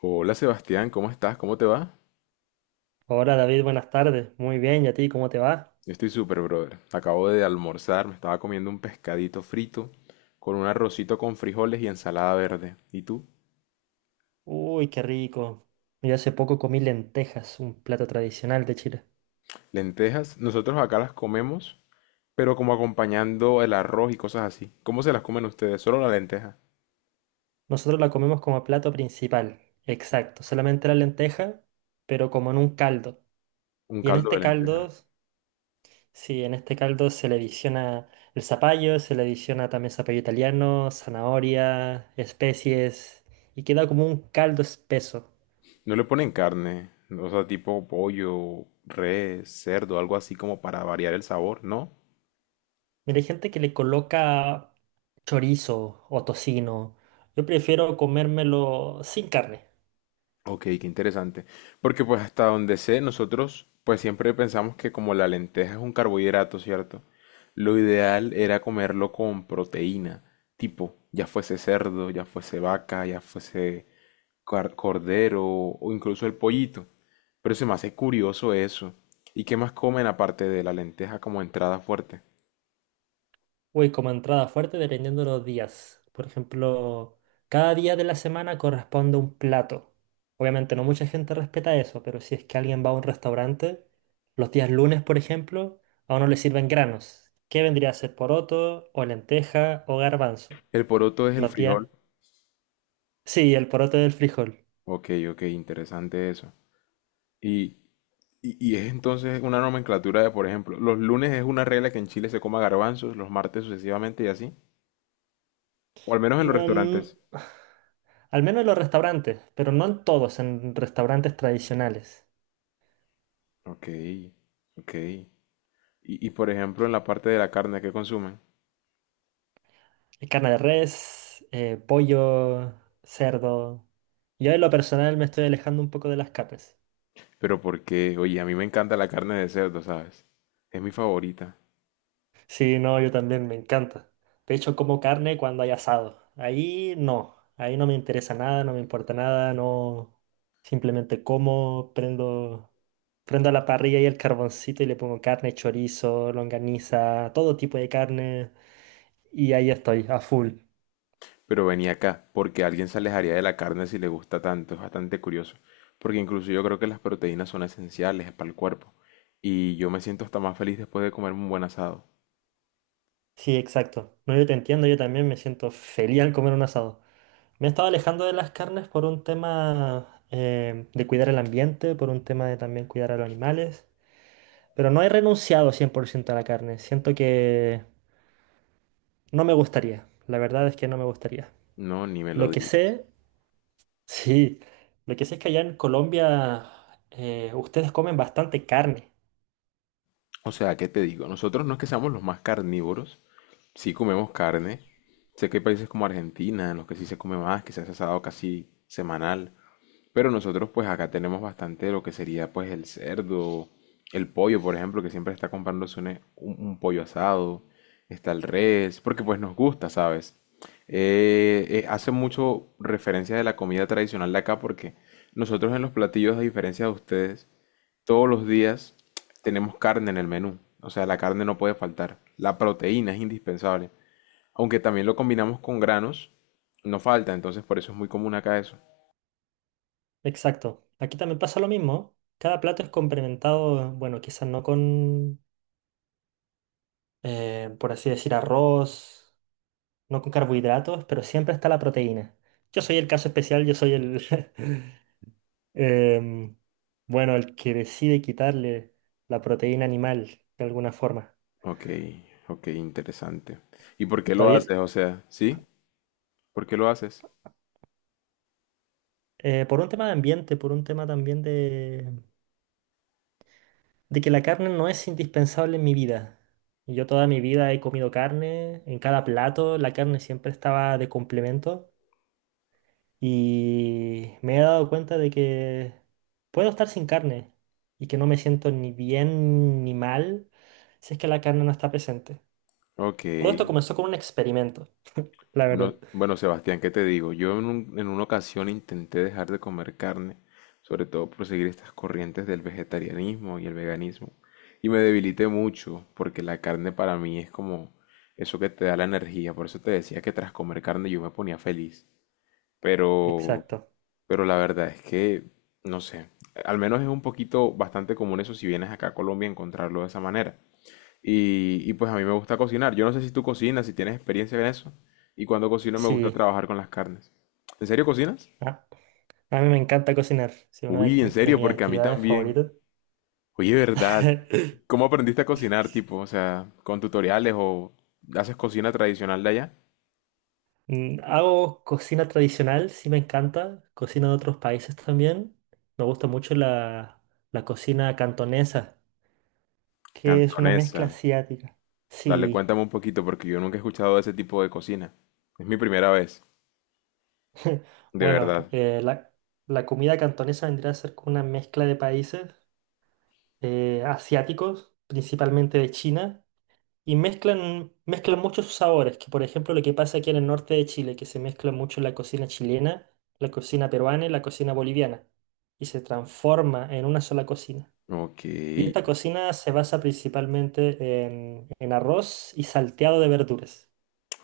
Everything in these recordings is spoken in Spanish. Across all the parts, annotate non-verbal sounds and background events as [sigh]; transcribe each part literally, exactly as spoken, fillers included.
Hola Sebastián, ¿cómo estás? ¿Cómo te va? Hola David, buenas tardes. Muy bien, ¿y a ti cómo te va? Yo estoy súper, brother. Acabo de almorzar, me estaba comiendo un pescadito frito con un arrocito con frijoles y ensalada verde. ¿Y tú? Uy, qué rico. Yo hace poco comí lentejas, un plato tradicional de Chile. Lentejas, nosotros acá las comemos, pero como acompañando el arroz y cosas así. ¿Cómo se las comen ustedes? Solo la lenteja, Nosotros la comemos como plato principal, exacto, solamente la lenteja, pero como en un caldo. un Y en caldo este de caldo, lenteja. sí, en este caldo se le adiciona el zapallo, se le adiciona también zapallo italiano, zanahoria, especies, y queda como un caldo espeso. No le ponen carne, o sea, tipo pollo, res, cerdo, algo así como para variar el sabor, ¿no? Mira, hay gente que le coloca chorizo o tocino. Yo prefiero comérmelo sin carne. Ok, qué interesante. Porque pues hasta donde sé, nosotros pues siempre pensamos que como la lenteja es un carbohidrato, ¿cierto? Lo ideal era comerlo con proteína, tipo, ya fuese cerdo, ya fuese vaca, ya fuese car- cordero o incluso el pollito. Pero se me hace curioso eso. ¿Y qué más comen aparte de la lenteja como entrada fuerte? Uy, como entrada fuerte dependiendo de los días. Por ejemplo, cada día de la semana corresponde un plato. Obviamente no mucha gente respeta eso, pero si es que alguien va a un restaurante, los días lunes, por ejemplo, a uno le sirven granos. ¿Qué vendría a ser poroto o lenteja o garbanzo? El poroto es el Los días... frijol. Sí, el poroto del frijol. Ok, ok, interesante eso. ¿Y Y, y es entonces una nomenclatura de, por ejemplo, los lunes es una regla que en Chile se coma garbanzos, los martes sucesivamente y así. O al menos en los No en- restaurantes. Al menos en los restaurantes, pero no en todos, en restaurantes tradicionales. Ok, ok. Y, y por ejemplo, en la parte de la carne que consumen. Hay carne de res, eh, pollo, cerdo. Yo en lo personal me estoy alejando un poco de las carnes. Pero porque, oye, a mí me encanta la carne de cerdo, ¿sabes? Es mi favorita. Sí, no, yo también me encanta. De hecho, como carne cuando hay asado. Ahí no, ahí no me interesa nada, no me importa nada, no. Simplemente como, prendo, prendo la parrilla y el carboncito y le pongo carne, chorizo, longaniza, todo tipo de carne. Y ahí estoy, a full. Pero venía acá, porque alguien se alejaría de la carne si le gusta tanto. Es bastante curioso. Porque incluso yo creo que las proteínas son esenciales para el cuerpo. Y yo me siento hasta más feliz después de comerme un buen asado. Sí, exacto. No, yo te entiendo, yo también me siento feliz al comer un asado. Me he estado alejando de las carnes por un tema eh, de cuidar el ambiente, por un tema de también cuidar a los animales. Pero no he renunciado cien por ciento a la carne. Siento que no me gustaría. La verdad es que no me gustaría. No, ni me lo Lo que digas. sé, [laughs] sí, lo que sé es que allá en Colombia eh, ustedes comen bastante carne. O sea, ¿qué te digo? Nosotros no es que seamos los más carnívoros, sí comemos carne. Sé que hay países como Argentina en los que sí se come más, que se hace asado casi semanal, pero nosotros pues acá tenemos bastante lo que sería pues el cerdo, el pollo, por ejemplo, que siempre está comprándose un, un- pollo asado, está el res, porque pues nos gusta, ¿sabes? Eh, eh, hace mucho referencia de la comida tradicional de acá porque nosotros en los platillos, a diferencia de ustedes, todos los días tenemos carne en el menú. O sea, la carne no puede faltar. La proteína es indispensable. Aunque también lo combinamos con granos, no falta. Entonces, por eso es muy común acá eso. Exacto. Aquí también pasa lo mismo. Cada plato es complementado, bueno, quizás no con eh, por así decir, arroz, no con carbohidratos, pero siempre está la proteína. Yo soy el caso especial, yo soy el, [laughs] em, bueno, el que decide quitarle la proteína animal de alguna forma. Ok, ok, interesante. ¿Y por qué lo haces? David, O sea, ¿sí? ¿Por qué lo haces? eh, por un tema de ambiente, por un tema también de, de que la carne no es indispensable en mi vida. Yo toda mi vida he comido carne, en cada plato la carne siempre estaba de complemento. Y me he dado cuenta de que puedo estar sin carne y que no me siento ni bien ni mal si es que la carne no está presente. Ok. Todo esto comenzó con un experimento, la Bueno, verdad. bueno, Sebastián, ¿qué te digo? Yo en, un- en una ocasión intenté dejar de comer carne, sobre todo por seguir estas corrientes del vegetarianismo y el veganismo, y me debilité mucho porque la carne para mí es como eso que te da la energía, por eso te decía que tras comer carne yo me ponía feliz, pero, Exacto. pero la verdad es que, no sé, al menos es un poquito bastante común eso si vienes acá a Colombia encontrarlo de esa manera. Y, y pues a mí me gusta cocinar. Yo no sé si tú cocinas, si tienes experiencia en eso. Y cuando cocino me gusta Sí. trabajar con las carnes. ¿En serio cocinas? Ah, a mí me encanta cocinar. Es una de Uy, en acti- de serio, mis porque a mí actividades también. favoritas. Oye, ¿verdad? [laughs] ¿Cómo aprendiste a cocinar, tipo? O sea, ¿con tutoriales o haces cocina tradicional de allá? Mm, hago cocina tradicional, sí me encanta. Cocina de otros países también. Me gusta mucho la, la cocina cantonesa, que es una Cantonesa. mezcla asiática. Dale, Sí. cuéntame un poquito, porque yo nunca he escuchado de ese tipo de cocina. Es mi primera vez, de Bueno, verdad. eh, la, la comida cantonesa vendría a ser como una mezcla de países eh, asiáticos, principalmente de China, y mezclan, mezclan muchos sabores, que por ejemplo lo que pasa aquí en el norte de Chile, que se mezcla mucho la cocina chilena, la cocina peruana y la cocina boliviana, y se transforma en una sola cocina. Ok, Y esta cocina se basa principalmente en, en arroz y salteado de verduras.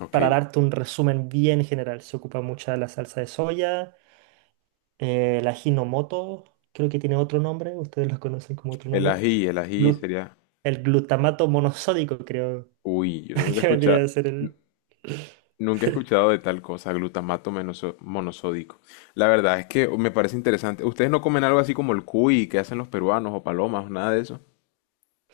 ok. Para darte un resumen bien general, se ocupa mucha la salsa de soya eh, la Hinomoto, creo que tiene otro nombre, ustedes los conocen como otro El nombre. ají, el ají Glu- sería... el glutamato monosódico, creo Uy, yo [laughs] nunca he que vendría escuchado... a ser el... [laughs] Nunca he escuchado de tal cosa, glutamato menoso- monosódico. La verdad es que me parece interesante. ¿Ustedes no comen algo así como el cuy que hacen los peruanos o palomas o nada de eso?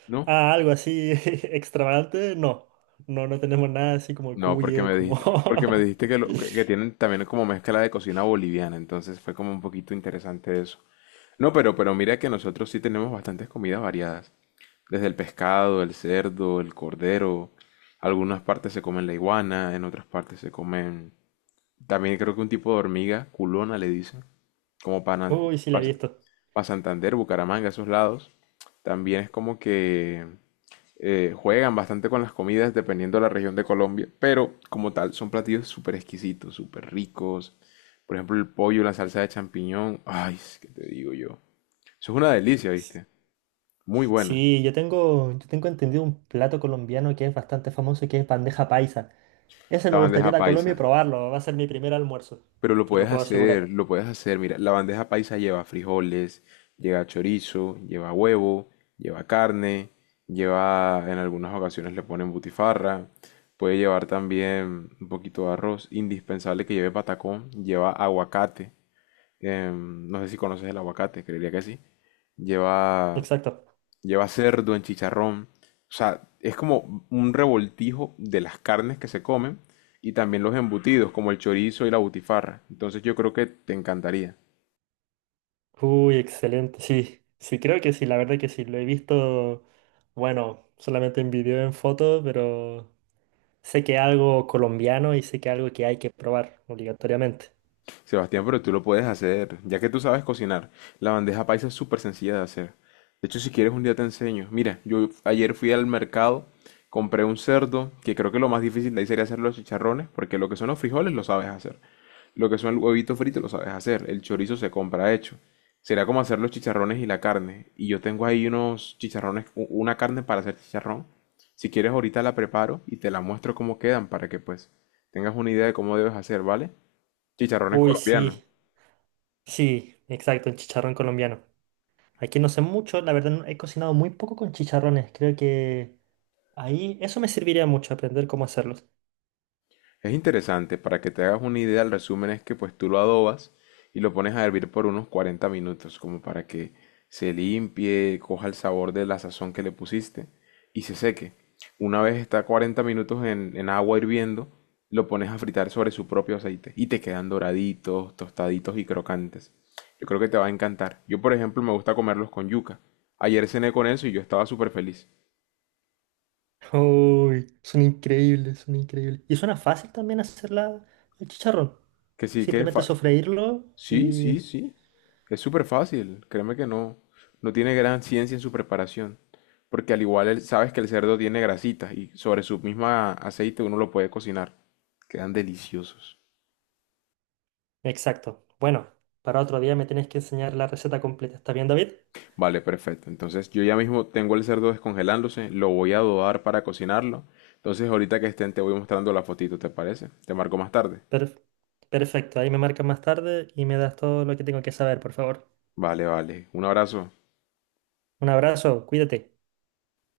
¿No? Ah, algo así [laughs] extravagante, no. No, no tenemos nada así como el No, porque cuye, me como... dijiste, porque me dijiste que, lo- que, que [laughs] tienen también como mezcla de cocina boliviana, entonces fue como un poquito interesante eso. No, pero, pero mira que nosotros sí tenemos bastantes comidas variadas. Desde el pescado, el cerdo, el cordero. Algunas partes se comen la iguana, en otras partes se comen. También creo que un tipo de hormiga, culona le dicen, como para, Uy, sí, la he visto. para Santander, Bucaramanga, esos lados. También es como que eh, juegan bastante con las comidas dependiendo de la región de Colombia, pero como tal son platillos súper exquisitos, súper ricos. Por ejemplo, el pollo, la salsa de champiñón. Ay, ¿qué te digo yo? Eso es una delicia, ¿viste? Muy bueno. Sí, yo tengo, yo tengo entendido un plato colombiano que es bastante famoso, que es bandeja paisa. Ese me La gustaría bandeja ir a Colombia paisa. y probarlo, va a ser mi primer almuerzo, Pero lo te lo puedes puedo hacer, asegurar. lo puedes hacer. Mira, la bandeja paisa lleva frijoles, lleva chorizo, lleva huevo, lleva carne, lleva, en algunas ocasiones le ponen butifarra. Puede llevar también un poquito de arroz. Indispensable que lleve patacón, lleva aguacate. Em, no sé si conoces el aguacate, creería que sí. Lleva Exacto. lleva cerdo en chicharrón. O sea, es como un revoltijo de las carnes que se comen y también los embutidos, como el chorizo y la butifarra. Entonces yo creo que te encantaría. Uy, excelente, sí, sí, creo que sí, la verdad que sí, lo he visto, bueno, solamente en video, en foto, pero sé que es algo colombiano y sé que es algo que hay que probar obligatoriamente. Sebastián, pero tú lo puedes hacer, ya que tú sabes cocinar. La bandeja paisa es súper sencilla de hacer. De hecho, si quieres un día te enseño. Mira, yo ayer fui al mercado, compré un cerdo, que creo que lo más difícil de ahí sería hacer los chicharrones, porque lo que son los frijoles lo sabes hacer. Lo que son el huevito frito lo sabes hacer, el chorizo se compra hecho. Será como hacer los chicharrones y la carne. Y yo tengo ahí unos chicharrones, u- una carne para hacer chicharrón. Si quieres ahorita la preparo y te la muestro cómo quedan para que pues tengas una idea de cómo debes hacer, ¿vale? Chicharrones Uy, colombianos. sí, sí, exacto, el chicharrón colombiano. Aquí no sé mucho, la verdad no- he cocinado muy poco con chicharrones, creo que ahí eso me serviría mucho, aprender cómo hacerlos. Es interesante, para que te hagas una idea, el resumen es que pues tú lo adobas y lo pones a hervir por unos cuarenta minutos, como para que se limpie, coja el sabor de la sazón que le pusiste y se seque. Una vez está cuarenta minutos en, en agua hirviendo, lo pones a fritar sobre su propio aceite y te quedan doraditos, tostaditos y crocantes. Yo creo que te va a encantar. Yo, por ejemplo, me gusta comerlos con yuca. Ayer cené con eso y yo estaba súper feliz. [laughs] Uy, son increíbles, son increíbles. Y suena fácil también hacerla el chicharrón. Que sí, que Simplemente fa- sofreírlo Sí, y sí, sí. Es súper fácil. Créeme que no, no tiene gran ciencia en su preparación. Porque al igual el- sabes que el cerdo tiene grasitas y sobre su misma aceite uno lo puede cocinar. Quedan deliciosos. exacto. Bueno, para otro día me tienes que enseñar la receta completa. ¿Está bien, David? Vale, perfecto. Entonces yo ya mismo tengo el cerdo descongelándose, lo voy a adobar para cocinarlo. Entonces ahorita que estén te voy mostrando la fotito, ¿te parece? Te marco más tarde. Perf- perfecto. Ahí me marcas más tarde y me das todo lo que tengo que saber, por favor. Vale, vale. Un abrazo. Un abrazo, cuídate.